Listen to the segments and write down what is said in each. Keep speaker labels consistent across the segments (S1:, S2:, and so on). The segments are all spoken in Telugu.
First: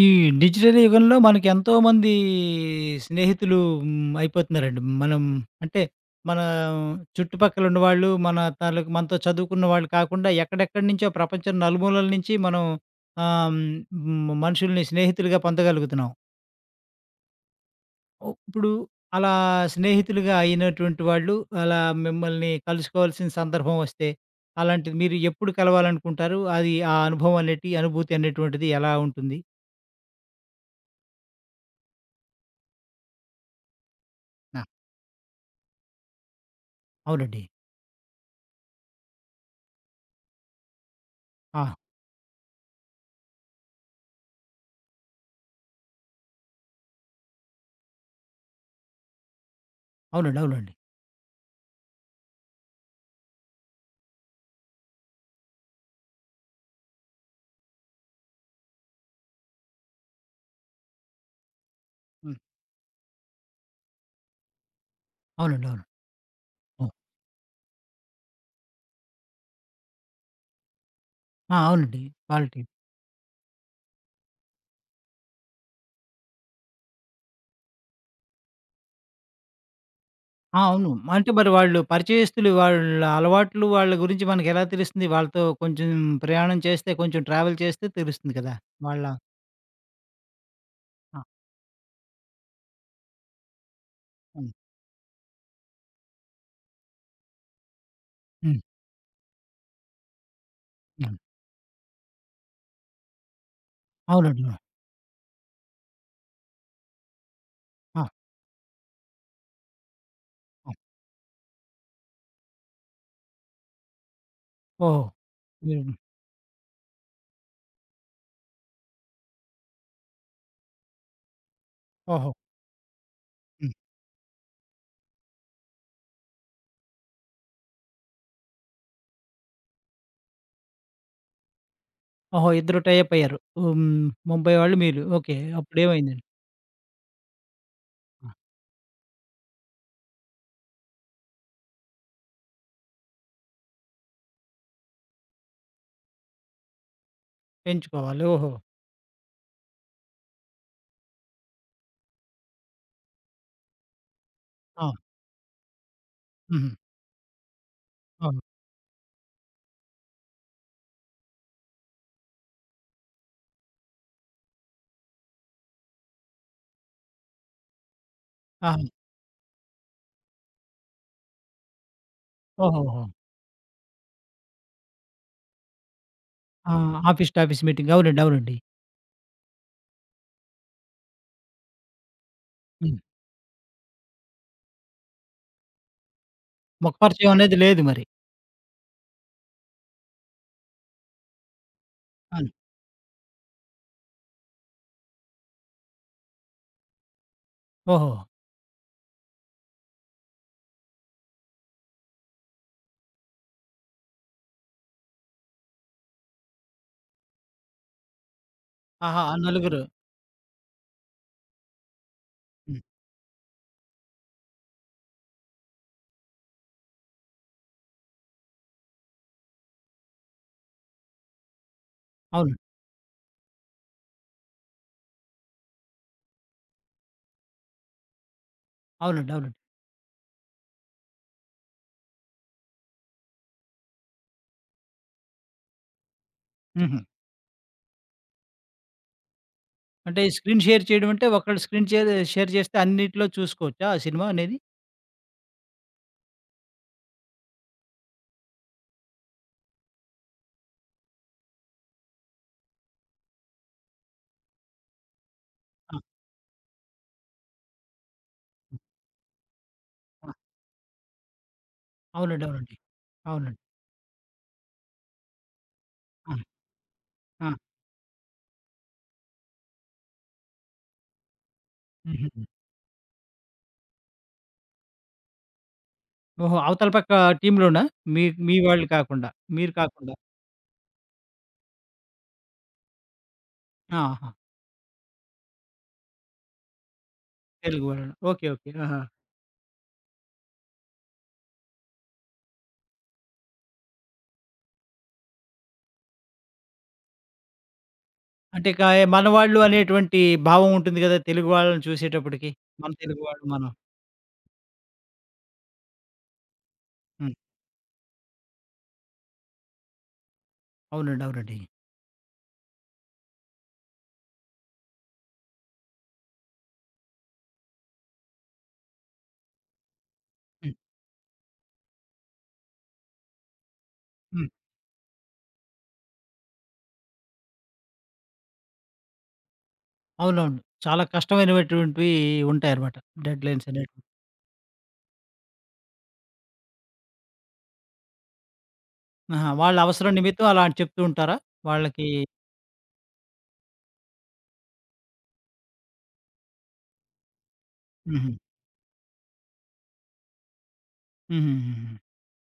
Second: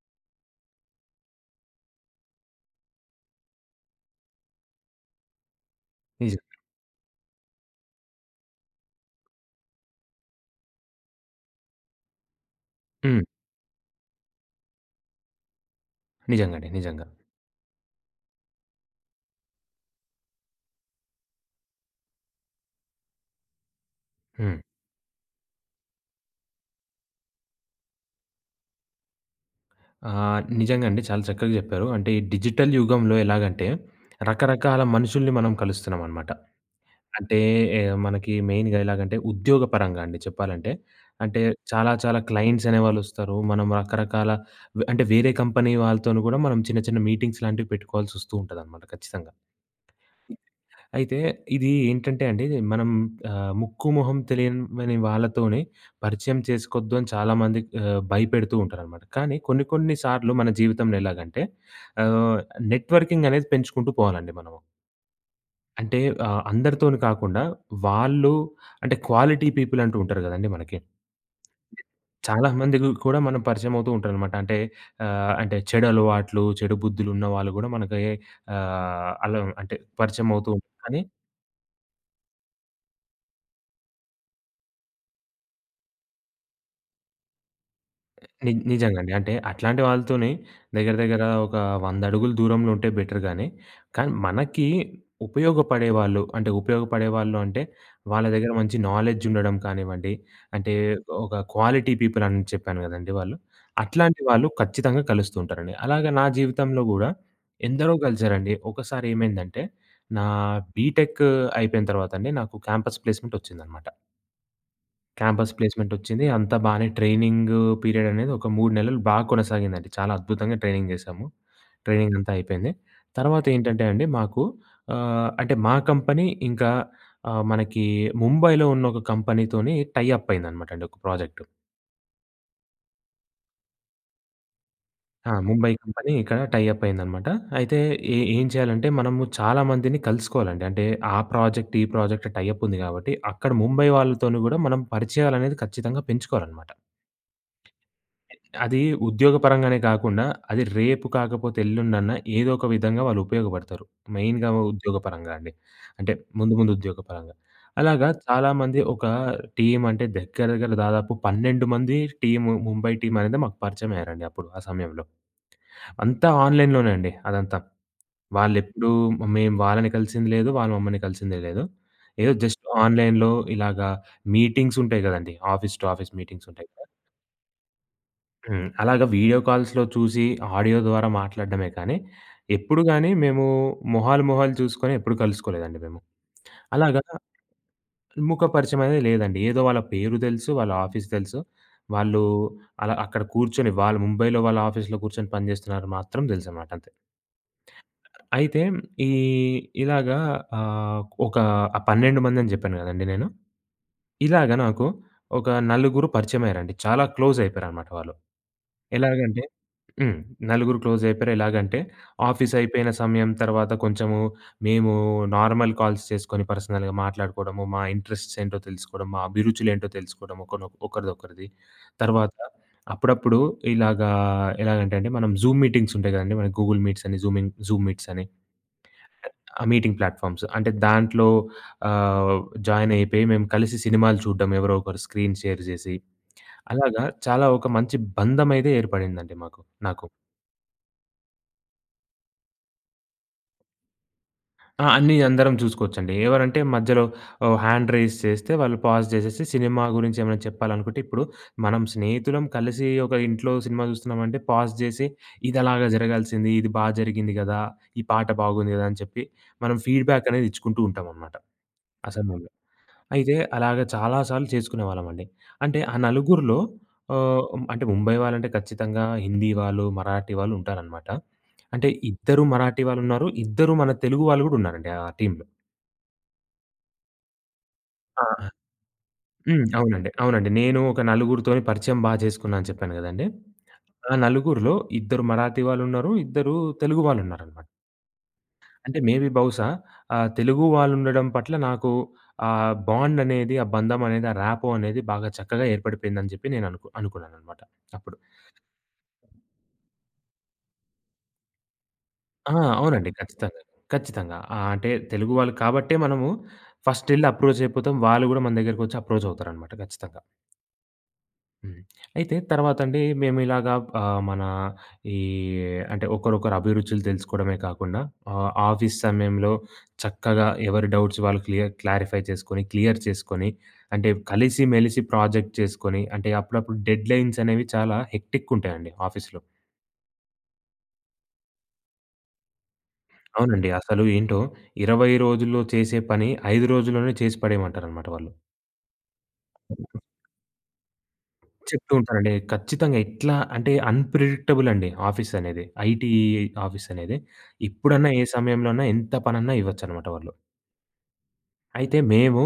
S1: ఈ డిజిటల్ యుగంలో మనకెంతోమంది స్నేహితులు హ్మ్. అయిపోతన్నారండి. మనం అంటే,
S2: నిజం.
S1: మన చుట్టుపక్కలున్నవాాళ్ళు, మన తల మనతో చదువుకున్న వాళ్ళు కాకుండా, ఎక్కడెక్కడ్నుంచో ప్రపంచం నలుమూలల నించి మనం
S2: హ్మ్.
S1: ఆహ్, హ్మ్. హ్మ్. మనుషుల్ని స్నేహితులుగా పొందగలుగుతున్నాం.
S2: నిజంగా అండి. నిజంగా.
S1: ఓహ్! ఇప్పుడు అలా స్నేహితులుగా అయినటువంటి వాళ్ళు అలా మిమ్మల్ని కలుసుకోవాల్సిన సందర్భం ఒస్తే.
S2: హ్మ్.
S1: అలాంటిది మీరు ఎప్పుడు కలవాలనుకుంటారు? అది ఆ అనుభవం అనేటి అనుభూతి అనేటువంటిది ఎలా ఉంటుంది?
S2: ఆ! నిజంగా అండి. చాలా చక్కగా జెప్పారు. అంటే ఈ డిజిటల్ యుగంలో ఎలాగంటే,
S1: ఆ!
S2: రకరకాల మనుషుల్ని మనం కలుస్తున్నామనమాట. అంటే
S1: అవునండి.
S2: ఎ మనకి మెయిన్‌గా ఎలాగంటే, ఉద్యోగపరంగా అండి చెప్పాలంటే. అంటే
S1: ఆ!
S2: చాలా చాలా క్లయింట్స్ అనేవాాళ్ళొస్తారు. మనం రకరకాల వ అంటే వేరే కంపెనీ వాళ్ళతోని గూడా మనం చిన్న చిన్న మీటింగ్స్ లాంటివి పెట్టుకోవాల్సొస్తూ ఉంటదనమాట ఖచ్చితంగా.
S1: అవునండి. అవునండి.
S2: అయితే ఇది ఏంటంటే అండి మనం ఆహ్, ముక్కుమొహం తెలియమని వాళ్ళతోని పరిచయం చేసుకోద్దని చాలామందికి ఆహ్, భయపెడుతూ ఉంటారనమాట. కానీ కొన్ని కొన్ని సార్లు మన జీవితంలో ఎలాగంటే
S1: హ్మ్.
S2: ఆహ్, నెట్‌వర్కింగ్ అనేది పెంచుకుంటూ పోవాలండి మనము.
S1: అవునండి. అవును.
S2: అంటే, ఆహ్,
S1: హ్మ్.
S2: అందరితోని కాకుండా, వాళ్ళు అంటే క్వాలిటీ పీపుల్ అంటు ఉంటారు గదండీ మనకి.
S1: ఆ! అవునండి. క్వాలిటీ.
S2: చాలామందికి కూడా మనం పరిచయమవుతూంటారనమాట. అంటే, ఆహ్, అంటే చెడు అలవాట్లు, చెడు బుద్ధులున్న వాళ్ళు గూడా మనకు ఎ ఆహ్, అలం అంటే
S1: ఆ!
S2: పరిచయమవుతూటారు.
S1: అవును.
S2: కానీ
S1: అంటే మరి వాళ్ళు పరిచయస్తులు వాళ్ళ అలవాట్లు వాళ్ళ గురించి మనకెలా తెలుస్తుంది? వాళ్ళతో కొంచెం ప్రయాణం చేస్తే కొంచెం ట్రావెల్ చేస్తే తెలుస్తుంది
S2: ని
S1: కదా!
S2: నిజంగా
S1: వాళ్ళ
S2: అండి. అంటే అట్లాంటి వాళ్ళతోని దెగ్గర దెగ్గర
S1: ఆ!
S2: ఒక 100 అడుగులు దూరంలో ఉంటే బెటర్ గానీ, కానీ
S1: హ్మ్.
S2: మనకి ఉపయోగపడేవాాళ్ళు, అంటే ఉపయోగపడేవాాళ్ళు అంటే వాళ్ళ దగ్గర
S1: హ్మ్.
S2: మంచి నాలెడ్జ్ ఉండడం కానివ్వండి, అంటే
S1: హ్మ్.
S2: ఒక క్వాలిటీ పీపుల్ అని చెప్పాను గదండీ వాళ్ళు. అట్లాంటి
S1: అవునండి.
S2: వాళ్ళు
S1: ఆ!
S2: ఖచ్చితంగా కలుస్తూ ఉంటారండి. అలాగ నా జీవితంలో గూడా ఎందరో
S1: ఆ!
S2: కలిసారండి. ఒకసారి ఏమైందంటే, నా
S1: ఆ!
S2: బీటెక్కూ అయిపోయిన తర్వాతండి నాకు క్యాంపస్ ప్లేస్‌మెంట్ ఒచ్చిందనమాట.
S1: ఓహ్!
S2: క్యాంపస్
S1: హ్మ్.
S2: ప్లేస్‌మెంటొచ్చింది. అంతా బానే ట్రైనింగ్ పీరియడనేది ఒక 3 నెలలు బాగా కొనసాగిందండి. చాలా అద్భుతంగా ట్రైనింగ్ జేసాము. ట్రైనింగంతా
S1: ఓహో!
S2: అయిపోయింది. తర్వాత
S1: హ్మ్.
S2: ఏంటంటే అండి మాకు ఆహ్, అంటే మా కంపెనీ ఇంకా ఆహ్, మనకి ముంబైలో ఉన్న ఒక కంపెనీతోని టైఅప్ అయిందనమాటండి ఒక ప్రాజెక్టు.
S1: ఓహో! ఇద్దరు టై అప్ అయ్యారు. ఆహ్, హ్మ్, ముంబై వాళ్ళు మీరు.
S2: ఆ!
S1: ఓకే.
S2: ముంబై కంపెనీ
S1: అప్పుడేమైందండి?
S2: ఇక్కడ టై అప్ అయిందనమాట. అయితే ఏ
S1: ఆ!
S2: ఏం చేయాలంటే మనము చాలామందిని కలుసుకోవాలండి. అంటే ఆ ప్రాజెక్ట్, ఈ ప్రాజెక్ట్ టై అప్ ఉంది కాబట్టి అక్కడ ముంబై వాళ్ళతోను కూడా మనం పరిచయాలనేది ఖచ్చితంగా పెంచుకోవాలనమాట.
S1: పెంచుకోవాలి. ఓహో!
S2: అది ఉద్యోగపరంగానే గాకుంన్నా అది రేపు కాకపోతే, ఎల్లుండన్న ఏదో ఒక విధంగా వాళ్ళు ఉపయోగబడతారు. మెయిన్‌గా
S1: అవును.
S2: ఉద్యోగపరంగా అండి. అంటే ముందు, ముందు
S1: హుహు.
S2: ఉద్యోగపరంగా. అలాగా
S1: అవును.
S2: చాలామంది ఒక టీమంటే దగ్గర, దగ్గర్ల దాదాపు 12 మంది టీము ముంబై టీమనేది మాకు పరిచమయ్యారండి అప్పుడు ఆ సమయంలో. అంతా ఆన్‌లైన్‌లోనే అండి అదంతా.
S1: ఆహా!
S2: వాళ్ళెప్పుడూ మేం వాళ్ళని కలిసింది లేదు. వాళ్ళ మమ్మల్ని కలిసిందే లేదు. ఏదో జస్ట్
S1: ఓహోహో!
S2: ఆన్‌లైన్‌లో ఇలాగా మీటింగ్సుంటాయి గదండీ. ఆఫీస్ టు ఆఫీస్ మీటింగ్సుంటాయి గద!
S1: ఆహ్, ఆఫీస్ టు ఆఫీస్ మీటింగ్. అవునండి, అవునండి.
S2: హ్మ్. అలాగా వీడియో కాల్స్‌లో చూసి ఆడియో ద్వారా మాట్లాడడమే కానీ,
S1: హ్మ్.
S2: ఎప్పుడుగాని మేము మొహాలు మొహాలు చూసుకొని ఎప్పుడు కలుసుకోలేదండి మేము. అలాగా,
S1: ముఖపరిచయం అనేది లేదు మరి.
S2: ముఖపరిచయమనేది లేదండి. ఏదో వాళ్ళ పేరు దెలుసు. వాళ్ళ ఆఫీస్ దెలుసు. వాళ్ళు,
S1: అవును.
S2: అలా అక్కడ కూర్చొని వాళ్ళు ముంబైలో వాళ్ళ ఆఫీస్‌‌లో కూర్చొని పనిజేస్తున్నారు మాత్రం దెలుసనమాట అంతే.
S1: ఓహో!
S2: అయితే ఈ ఇలాగా ఆహ్, ఒక ఆహ్, 12 మందని జెప్పాను గదండీ నేను. ఇలాగ నాకు, ఒక నలుగురు పరిచయమయ్యారండి. చాలా క్లోజయిపోయారనమాట వాళ్ళు.
S1: ఆహా! ఆ
S2: ఎలాగంటే
S1: నలుగురు.
S2: హ్మ్. నలుగురు క్లోజయిపోయారు. ఎలాగంటే
S1: హ్మ్.
S2: ఆఫీసయిపోయిన సమయం తర్వాత కొంచెము మేము నార్మల్ కాల్స్ చేసుకొని పర్సనల్‌గా మాట్లాడుకోడము, మా ఇంట్రెస్ట్స్ ఏంటో తెలుసుకోడం, మా అభిరుచులు ఏంటో తెలుసుకోడము. ఒకనొ ఒకరిదొకరిది. తర్వాత,
S1: అవును.
S2: అప్పుడప్పుడు ఇలాగా ఎలాగంటే అంటే మనం జూం మీటింగ్సుంటాయి గదండీ, మన గూగుల్ మీట్సని జూమింగ్ జూం మీట్సని.
S1: అవునండి,
S2: అ
S1: అవునండి.
S2: ఆ! Meeting platforms. అంటే దాంట్లో ఆహ్, జాయినయిపోయి మేము కలిసి సినిమాలు చూడడం ఎవరో ఒకరు స్క్రీన్ షేర్ జేసి.
S1: హుహు.
S2: అలాగా చాలా ఒక మంచి బంధమైతే ఏర్పడిందండి మాకు నాకు.
S1: అంటే స్క్రీన్ షేర్ చేయడం అంటే, ఒకళ్ళ స్క్రీన్ చేదె షేర్ జేస్తే అన్నిటిలో చూసుకోవచ్చా ఆ సినిమా అనేది?
S2: ఆ! అన్నీ అందరం చూసుకోవచ్చండి. ఎవరంటే మధ్యలో ఆహ్, హ్యాండ్ రైజ్ చేస్తే వాళ్ళు పాజ్ చేసేసి, సినిమా గురించి ఏమైనా చెప్పాలనుకుంటే ఇప్పుడు మనం స్నేహితులం కలిసి ఒక ఇంట్లో సినిమా చూస్తున్నామంటే, పాజ్ జేసి, ఇదలాగా
S1: ఆ!
S2: జరగాల్సింది. ఇది బా జరిగింది గదా! ఈ పాట బాగుంది
S1: హ్మ్.
S2: గదా! అని చెప్పి మనం
S1: ఆ!
S2: ఫీడ్‌బాకనేది ఇచ్చుకుంటూ ఉంటంనమాట, ఆ
S1: అవునండి,
S2: సమయంలో.
S1: అవునండి.
S2: అయితే
S1: అవునండి.
S2: అలాగ చాలా సార్లు చేసుకునేవాళ్ళమండి. అంటే ఆ
S1: ఆ!
S2: నలుగురిలో ఆహ్,
S1: ఆ!
S2: అంటే ముంబై వాళ్ళంటే ఖచ్చితంగా హిందీ వాళ్ళు, మరాఠీ వాళ్ళుంటారనమాట. అంటే ఇద్దరు
S1: హుహుహు.
S2: మరాఠీ వాళ్ళున్నారు, ఇద్దరు మన తెలుగు వాళ్ళు గూడా ఉన్నారండి ఆ టీంలో.
S1: ఓహో! అవతల పక్క టీమ్‌‌లోనా మీ
S2: ఆ!
S1: మీ వాళ్ళు కాకుండా,
S2: హ్మ్.
S1: మీరు
S2: అవునండి.
S1: కాకుండా?
S2: అవునండి. నేను ఒక నలుగురితోని పరిచయం బా జేసుకున్నానని చెప్పాను గదండీ! ఆ
S1: ఆహా!
S2: నలుగురులో ఇద్దరు మరాఠీ వాళ్ళున్నారు, ఇద్దరు తెలుగు వాళ్ళు ఉన్నారనమాట.
S1: తెలుగు వాళ్లనా? ఓకే. ఓకే.
S2: అంటే,
S1: ఆహా!
S2: మే బీ బహుశా ఆహ్, తెలుగు వాళ్ళు ఉండడం పట్ల నాకు ఆహ్, బాండ్ అనేది, ఆ బంధమనేది, ఆ రాపో అనేది, బాగా చక్కగా ఏర్పడిపోయిందని జెప్పి నేను అనుకు అనుకున్నాననమాట అప్పుడు.
S1: అంటే, కాయా మనవాాళ్ళు అనేటువంటి భావం ఉంటుంది గదా! తెలుగు వాళ్ళని చూసేటప్పటికి
S2: ఆ!
S1: మన
S2: అవునండి.
S1: తెలుగు వాళ్ళు
S2: ఖచ్చితంగా.
S1: మనం.
S2: ఖచ్చితంగా. ఆ! అంటే, తెలుగు వాళ్ళు కాబట్టే మనము ఫస్ట్ ఎళ్లి
S1: హ్మ్.
S2: అప్రోచ్ అయిపోతాం. వాళ్ళు గూడా మన దగ్గరికొచ్చి అప్రోచ్ అవుతారనమాట గచ్చితంగా.
S1: అవునండి. అవునండి.
S2: హ్మ్. అయితే, తర్వాతండి మేమిలాగా ఆహ్, మన ఈ అంటే, ఒకరొకరు అభిరుచులు తెలుసుకోవడమే కాకుండా, ఆహ్, ఆఫీస్ సమయంలో చక్కగా
S1: హ్మ్.
S2: ఎవరు డౌట్స్ వాళ్ళు క్లియ క్లారిఫై చేసుకొని, క్లియర్ చేసుకొని అంటే,
S1: హ్మ్.
S2: కలిసిమెలిసి ప్రాజెక్ట్ చేసుకొని అంటే, అప్పుడప్పుడు డెడ్‌లైన్స్ అనేవి చాలా హెక్టిక్ ఉంటాయండి ఆఫీస్‌లో.
S1: అవునవును. చాలా కష్టమైనవటువంటివి ఉంటాయన్నమాట. డెడ్‌లైన్స్
S2: అవునండి.
S1: అనేటివి.
S2: అసలు ఏంటో, 20 రోజుల్లో చేసే పని 5 రోజుల్లోనే చేసి పడేమంటారనమాట వాళ్ళు.
S1: ఆహా! వాళ్ళ అవసరం నిమిత్తం అలాంట చెప్తూ ఉంటారా?
S2: చెప్తూ
S1: వాళ్ళకి
S2: ఉంటానండి. ఖచ్చితంగా, ఎట్లా అంటే అన్‌ప్రిడిక్టబుల్ అండి ఆఫీస్ అనేది. ఐటీ ఆఫీస్ అనేది. ఎప్పుడన్నా ఏ
S1: హుహు.
S2: సమయంలోన్నా ఎంత పనన్నా ఇవ్వచ్చనమాట వాళ్ళు.
S1: హుహుహుహు.
S2: అయితే, మేము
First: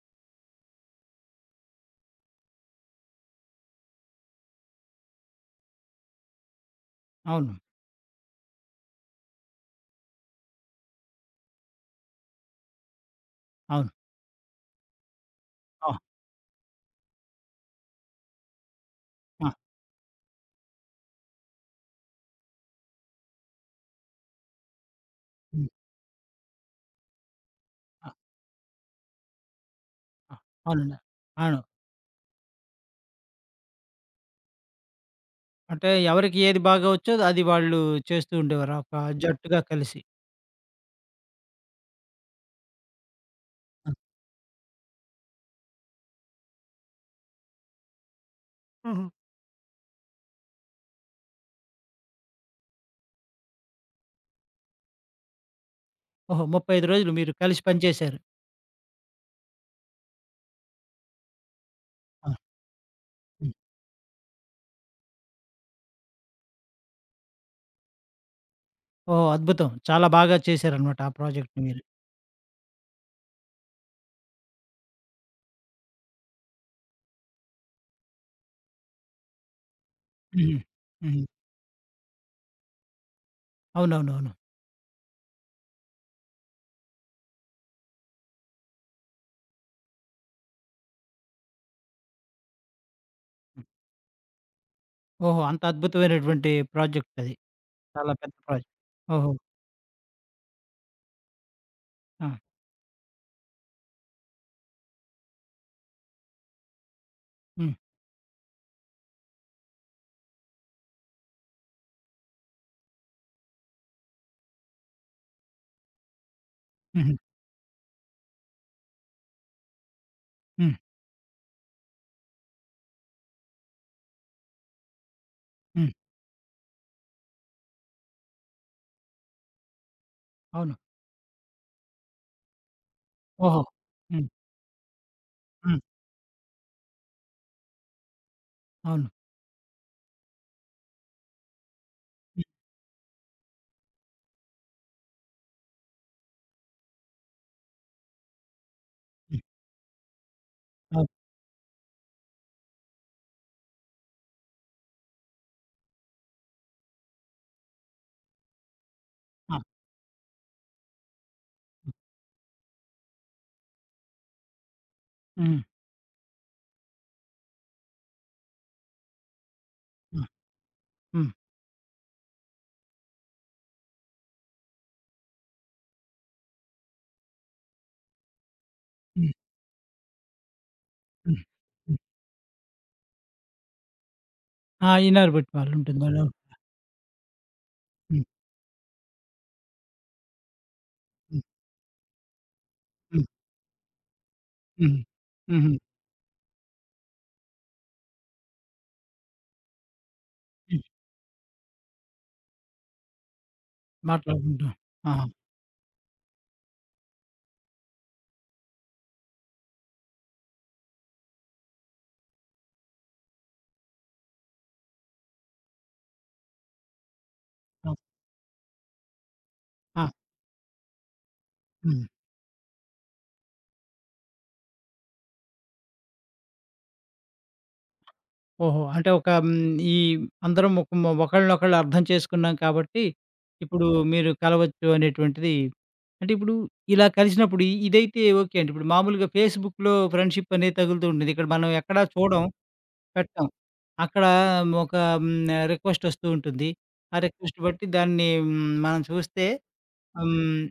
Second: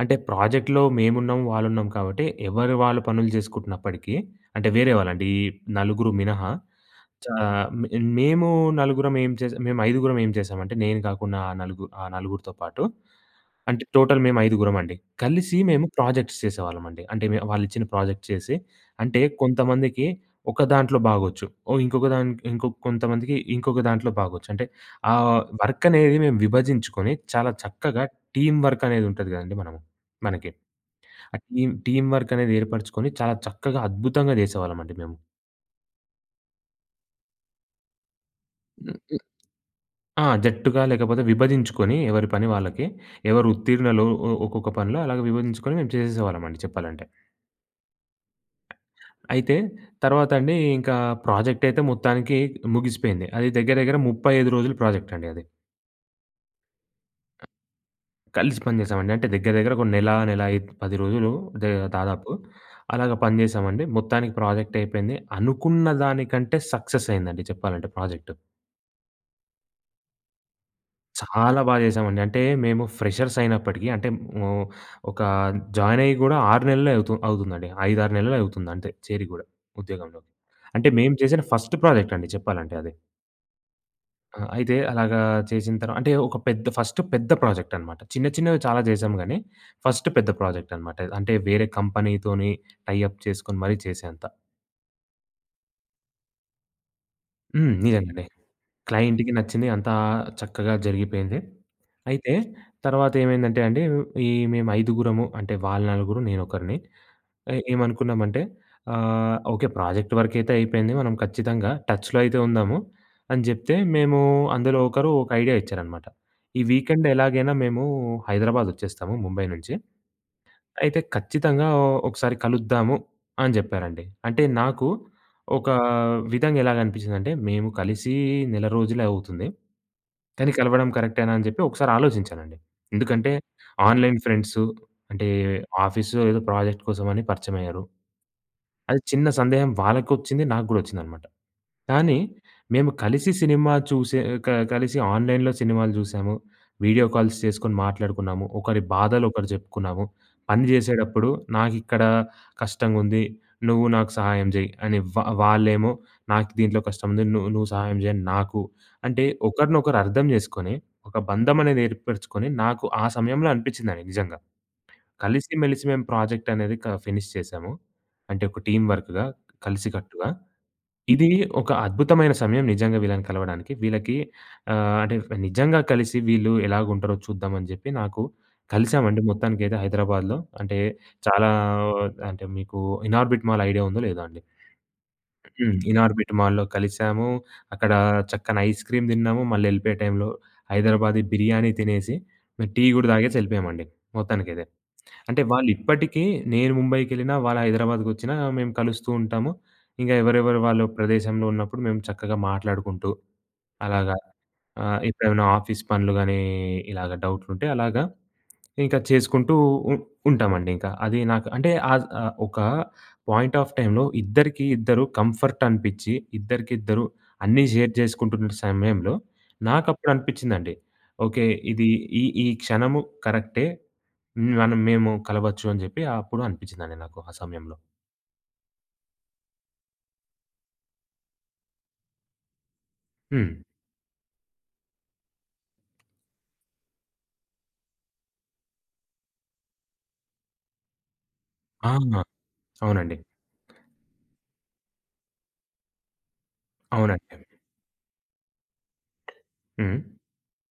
S2: అంటే ప్రాజెక్ట్‌లో మేమున్నాం, వాళ్ళున్నాం కాబట్టి ఎవరి వాళ్ళు పనులు చేసుకుంటున్నప్పటికీ అంటే, వేరే వాళ్ళండి, ఈ నలుగురు మినహా. చ
S1: అవును.
S2: మే మేము నలుగురం ఏం చేస మేం ఐదుగురం ఏం చేసామంటే, నేను కాకుండా ఆ నలుగు ఆ నలుగురితో పాటు. అంటే,
S1: అవును.
S2: టోటల్ మేము ఐదుగురమండి. కలిసి మేము
S1: ఆ!
S2: ప్రాజెక్ట్స్ చేసేవాళ్ళమండి. అంటే, మే వాళ్ళిచ్చిన ప్రాజెక్ట్స్ చేసి, అంటే,
S1: ఆ!
S2: కొంతమందికి ఒక దాంట్లో బాగొచ్చు. ఓ ఇంకొక దాం ఇంకొ కొంతమందికి ఇంకొక దాంట్లో బాగొచ్చు. అంటే, ఆ
S1: హ్మ్.
S2: వర్క్ అనేది మేము విభజించుకొని చాలా చక్కగా
S1: ఆ!
S2: టీమ్ వర్క్ అనేదుంటది కదండీ! మనము
S1: ఆ!
S2: మనకి.
S1: అవునండి.
S2: ఆ
S1: అవును.
S2: టీమ్, టీమ్ వర్క్ అనేది ఏర్పరుచుకొని చాలా చక్కగా, అద్భుతంగా చేసేవాళ్ళమండి మేము.
S1: అంటే, ఎవరికి ఏది బాగా వచ్చో అది వాళ్ళు చేస్తూ ఉండేవారు
S2: హుహు.
S1: ఒక జట్టుగా కలిసి.
S2: ఆ! జట్టుగా లేకపోతే విభజించుకొని, ఎవరి పని వాళ్ళకి ఎవరు
S1: ఆ!
S2: ఉత్తీర్ణలో ఒ ఒక్కొక్క పనిలో, అలాగ విభజించుకొని, మేము చేసేసేవాళ్ళమండి చెప్పాలంటే.
S1: హుహు.
S2: అయితే, తర్వాత అండి, ఇంకా ప్రాజెక్టయితే మొత్తానికి ముగిసిపోయింది. అది దెగ్గర, దెగ్గర 35 రోజుల ప్రాజెక్టండి అది.
S1: ఓహో! 35 రోజులు మీరు కలిసి పని చేశారు.
S2: కలిసి పని జేసామండి. అంటే, దెగ్గర, దెగ్గర ఒక నెల, నెల ఐద్ 10 రోజులు దే
S1: ఆ!
S2: దాదాపు అలాగా పని
S1: హ్మ్.
S2: జేశామండి. మొత్తానికి ప్రాజెక్టయిపోయింది. అనుకున్న దానికంటే, సక్సెసయిందండి. చెప్పాలంటే ప్రాజెక్టు.
S1: ఓహ్! అద్భుతం! చాలా బాగా చేశారనమాట, ఆ
S2: చాలా
S1: ప్రాజెక్ట్‌ని
S2: బాగా
S1: మీరు.
S2: జేసామండి. అంటే, మేము ఫ్రెషర్సయినప్పటికి అంటే, హ్మ్. ఒకా జాయినయ్యి గూడా 6 నెల్లే అవుతు అవుతుందండి. 5, 6 నెలలే అవుతుంది అంతే, చేరి గూడా ఉద్యోగంలో.
S1: హుహు.
S2: అంటే, మేము
S1: హుహు.
S2: జేసిన ఫస్ట్ ప్రాజెక్టండి చెప్పాలంటే అది.
S1: అవునవునవును.
S2: ఆ! అయితే, అలాగా చేసిన తర్వా అంటే, ఒక పెద్ద ఫస్ట్ పెద్ద ప్రాజెక్టనమాట. చిన్న, చిన్నవి చాలా జేసాం గానీ, ఫస్ట్ పెద్ద ప్రాజెక్టనమాట. ఇది. అంటే, వేరే కంపెనీతోని టైఅప్ చేసుకొని మరీ చేసేంత.
S1: ఓహో! అంత అద్భుతమైనటువంటి ప్రాజెక్టది.
S2: హ్మ్.
S1: చాలా
S2: నిజంగండి.
S1: పెద్ద ప్రాజెక్ట్. ఓహో!
S2: క్లయింట్‌కి నచ్చింది అంతా చక్కగా జరిగిపోయింది. అయితే,
S1: ఆ!
S2: తర్వాత ఏమైందంటే అండి, ఈ మేము ఐదుగురము అంటే, వాళ్ళ నలుగురు నేనొకరిని ఏ
S1: హ్మ్.
S2: ఏమనుకున్నామంటే ఆహ్, ఓకే, ప్రాజెక్ట్ వర్కయితే అయిపోయింది. మనం ఖచ్చితంగా టచ్‌లో అయితే ఉందాము అని జెప్తే, మేమూ అందులో ఒకరు ఒక ఐడియా ఇచ్చారనమాట. "ఈ వీకెండ్
S1: హుహు.
S2: ఎలాగైనా మేము హైదరాబాదొచ్చేస్తాము. ముంబై నుంచి.
S1: హ్మ్.
S2: అయితే, ఖచ్చితంగా ఒ ఒ ఒకసారి కలుద్దాము" అని జెప్పారండి. అంటే, నాకు ఒకా
S1: హ్మ్.
S2: విధంగా ఎలాగనిపించిందంటే, మేము కలిసి నెల రోజులే అవుతుంది. కానీ,
S1: అవును.
S2: కలవడం కరెక్టేనా అని జెప్పి ఒకసారి ఆలోజించానండి. ఎందుకంటే,
S1: ఓహో!
S2: ఆన్‌లైన్
S1: హ్మ్.
S2: ఫ్రెండ్స్ అంటే,
S1: హ్మ్.
S2: ఆఫీస్‌లో ఏదో ప్రాజెక్ట్ కోసమని పరిచయమయ్యారు. అది
S1: అవును.
S2: చిన్న సందేహం వాళ్ళకొచ్చింది, నాకు గూడా ఒచ్చిందనమాట. కానీ,
S1: హ్మ్.
S2: మేము కలిసి సినిమా చూసే క కలిసి ఆన్‌లైన్‌లో సినిమాలు జూసాము, వీడియో కాల్స్ చేసుకొని మాట్లాడుకున్నాము, ఒకరి బాధలు
S1: హ్మ్.
S2: ఒకరు జెప్పుకున్నాము, పని
S1: అవు
S2: జేసేటప్పుడు నాకిక్కడ కష్టగుంది. నువ్వు నాకు సహాయం జేయి అని, వా వాళ్ళేమో నాకు దీంట్లో కష్టం ను నువ్వు సహాయం జేయని నాకు అంటే,
S1: ఆ!
S2: ఒకరినొకరు అర్థం జేసుకొని, ఒక బంధమనేది
S1: హ్మ్.
S2: ఏర్పరుచుకొని నాకు ఆ సమయంలో అనిపించిందండి నిజంగా. కలిసి,
S1: హ్మ్.
S2: మెలిసి మేము ప్రాజెక్టనేది క ఫినిష్ చేసాము. అంటే, ఒక టీమ్ వర్క్‌గా కలిసి
S1: హ్మ్.
S2: కట్టుగా. ఇది
S1: హ్మ్.
S2: ఒక అద్భుతమైన సమయం నిజంగా వీళ్ళని కలవడానికి వీళ్ళకి ఆహ్, అంటే, నిజంగా కలిసి వీళ్ళు ఎలాగుంటారో చూద్దామని జెప్పి నాకు కలిసామండి
S1: హ్మ్.
S2: మొత్తానికైతే హైదరాబాద్‌లో. అంటే,
S1: హ్మ్.
S2: చాలా ఓ
S1: హ్మ్.
S2: అంటే, మీకు ఇనార్బిట్ మాల్ ఐడియా ఉందో, లేదో అండి.
S1: ఆ! ఇనార్బిట్
S2: హ్మ్.
S1: మాలుంటుంది.
S2: ఇనార్బిట్
S1: లోపల.
S2: మాల్లో కలిసాము. అక్కడ
S1: హ్మ్.
S2: చక్కన ఐస్ క్రీమ్ తిన్నాము, మళ్ళీ వెళ్ళిపోయే టైంలో హైదరాబాది
S1: హ్మ్.
S2: బిర్యానీ తినేసి, టీ గూడా
S1: హ్మ్.
S2: తాగేసి ఎళ్ళిపోయామండి మొత్తానికైదే.
S1: హుహు.
S2: అంటే, వాళ్ళు
S1: హుహు.
S2: ఇప్పటికి నేను ముంబైకెళ్ళినా, వాళ్ళు హైదరాబాద్‌కొచ్చినా మేము కలుస్తూ ఉంటాము. ఇంగా ఎవరెవరు వాళ్ళు
S1: హ్మ్.
S2: ప్రదేశంలో ఉన్నప్పుడు మేము చక్కగా మాట్లాడుకుంటూ అలాగా
S1: మాట్లాడుకుంటాం.
S2: ఆ!
S1: ఆహా!
S2: ఎప్పుడేమైనా ఆఫీస్ పనులు గానీ, ఇలాగ డౌట్లు ఉంటే అలాగా ఇంకా చేసుకుంటూ ఉ ఉంటామండి ఇంకా. అది నాకు అంటే, ఆద్ ఆహ్, ఒక పాయింట్ ఆఫ్ టైమ్‌లో ఇద్దరికి ఇద్దరు కంఫర్టనిపించి, ఇద్దరికిద్దరు అన్నీ షేర్
S1: ఓహ్!
S2: జేసుకుంటున్న సమయంలో నాకప్పుడు
S1: ఆ!
S2: అనిపించిందండి ఓకే, ఇది
S1: హుహు.
S2: ఈ ఈ క్షణము కరెక్టే, హ్మ్, మనం మేము కలవచ్చు అని జెప్పి అప్పుడు అనిపించిందండి నాకు ఆ సమయంలో.
S1: ఓహో! అంటే, ఒక హ్మ్. ఈ అందరం మొకం మొ ఒకళ్ళనొకళ్ళు అర్థం చేసుకున్నాం కాబట్టి,
S2: హ్మ్.
S1: ఇప్పుడు మీరు కలవచ్చు అనేటువంటిది అంటే, ఇప్పుడు ఇలా కలిసినప్పుడు ఇదైతే ఓకే అండి, ఇప్పుడు మామూలుగా ఫేస్‌బుక్‌లో ఫ్రెండ్‌షిపనేది తగులుతూ ఉంటుంది. ఇక్కడ మనం ఎక్కడ
S2: అవునా?
S1: చూడం,
S2: అవునండి.
S1: పెట్టం. అక్కడ ఒక హ్మ్. ఆ రిక్వెస్టొస్తూ ఉంటుంది. ఆ
S2: అవునండి.
S1: రిక్వెస్ట్ బట్టి దాన్ని హ్మ్. మనం చూస్తే
S2: హ్మ్.
S1: హ్మ్.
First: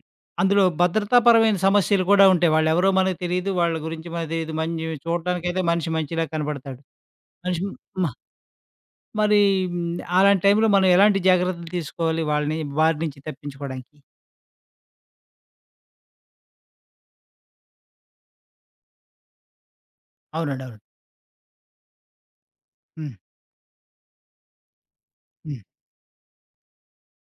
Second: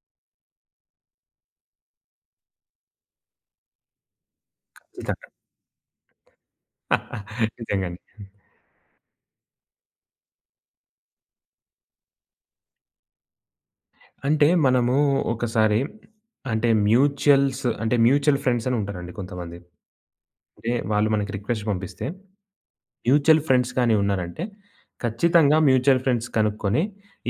S1: అందులో భద్రతాపరమైన సమస్యలు కూడా ఉంటాయి. వాళ్లెవరో మనకు తెలీదు, వాళ్ళ గురించి మన తెలీదు. మంజి
S2: నిజంగా.
S1: చూడటానికైతే మనిషి మంచిలా కనపడతాడు. మనిషి
S2: నిజంగా అండి.
S1: హ్మ్ ఆ!
S2: హ్మ్.
S1: మరీ, హ్మ్. అలాంటి టైంలో మనం ఎలాంటి జాగ్రత్తలు తీసుకోవాలి? వాళ్ళని వారి నుంచి తప్పించుకోడానికి?
S2: అంటే, మనము ఒకసారి అంటే, మ్యూచుయల్స్ అంటే, మ్యూచువల్ ఫ్రండ్సని ఉంటారండి కొంతమంది. అంటే,
S1: అవునండవును.
S2: వాళ్ళు మనకి రిక్వెస్ట్ పంపిస్తే,
S1: హ్మ్.
S2: మ్యూచువల్ ఫ్రండ్స్ గాని ఉన్నారాంటే, ఖచ్చితంగా
S1: హ్మ్.
S2: మ్యూచువల్ ఫండ్స్ కనుక్కొని,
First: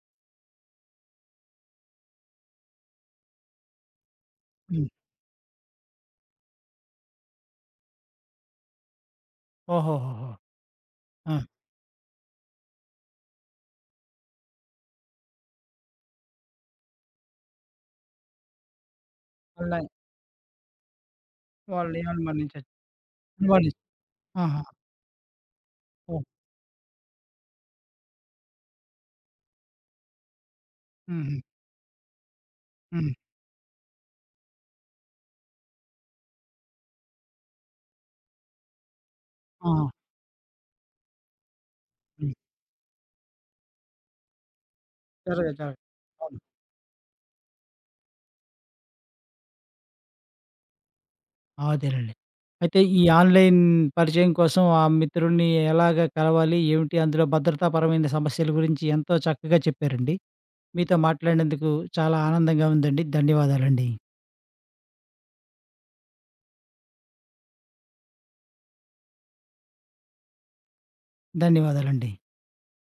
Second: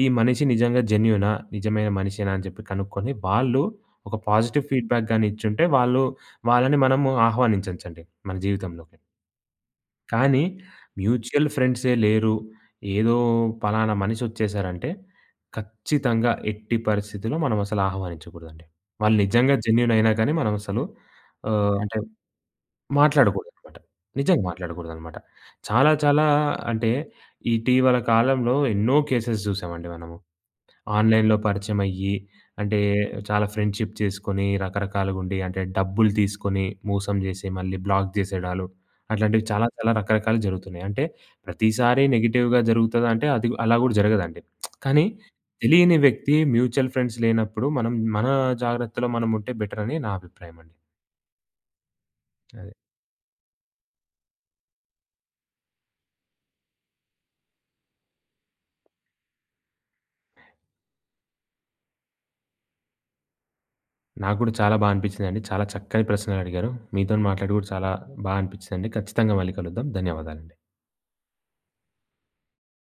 S2: ఈ మనిషి నిజంగా జెన్యూనా, నిజమైన మనిషేనా, అని చెప్పి కనుక్కొని, వాళ్ళు ఒక పాజిటివ్
S1: హ్మ్.
S2: ఫీడ్‌బ్యాక్ గాని ఇచ్చుంటే, వాళ్ళు వాళ్ళని మనము ఆహ్వానించొచ్చండి మన జీవితంలోకి.
S1: ఓహోహోహో!
S2: కానీ
S1: ఆ!
S2: మ్యూచువల్ ఫ్రేండ్సే లేరు, ఏదో పలానా మనిషి వచ్చేసారంటే, ఖచ్చితంగా ఎట్టి పరిస్థితిలో మనం అసలు ఆహ్వానించకూడదండి. వాళ్ళు నిజంగా
S1: ఉన్నాయి.
S2: జెన్యూనైనా గాని మనం అసలు ఆహ్,
S1: వాళ్ళు
S2: అంటే,
S1: ఏం అనుమానించొచ్చు. అనుమాని
S2: మాట్లాడకూడదనమాట. నిజంగా
S1: ఆహా!
S2: మాట్లాడకూడదనమాట. చాలా
S1: ఓహ్!
S2: చాలా అంటే ఇటీవల కాలంలో ఎన్నో కేసెస్ చూసామండి మనము. ఆన్‌లైన్‌లో
S1: హుహు.
S2: పరిచయమయ్యి అంటే
S1: హ్మ్.
S2: చాలా ఫ్రెండ్‌షిప్ చేసుకొని రకరకాలుగుండి అంటే డబ్బులు తీసుకొని, మోసం చేసి మళ్ళీ బ్లాక్ చేసేడాళ్ళు. అట్లాంటివి చాలా
S1: ఆహా!
S2: చాలా రకరకాలు జరుగుతున్నాయి. అంటే ప్రతిసారి
S1: హ్మ్.
S2: నెగెటివ్‌గా జరుగుతదా అంటే అది అలా కూడా జరగదండి. కానీ.
S1: సరే చ
S2: తెలియని వ్యక్తి
S1: అవును.
S2: మ్యూచువల్ ఫ్రేండ్స్ లేనప్పుడు మనం మన జాగ్రత్తలో మనం ఉంటే బెటర్ అని నా అభిప్రాయమండి.
S1: ఆ! అదేనండి.
S2: అది.
S1: అయితే ఈ ఆన్‌లైన్ పరిచయం కోసం ఆ మిత్రుడిని ఎలాగ కలవాలి, ఏమిటి, అందులో భద్రతాపరమైన సమస్యల గురించి ఎంతో చక్కగా చెప్పారండి. మీతో మాట్లాడినందుకు చాలా ఆనందంగా ఉందండి. ధన్యవాదాలండి.
S2: నాకు కూడా చాలా బాగా అనిపిచిందండి. చాలా చక్కని ప్రశ్నలు అడిగారు. మీతోని మాట్లాడి కూడా చాలా బా అనిపిచిందండి. ఖచ్చితంగా మళ్ళీ కలుద్దాం, ధన్యవాదాలండి.
S1: ధన్యవాదాలండి.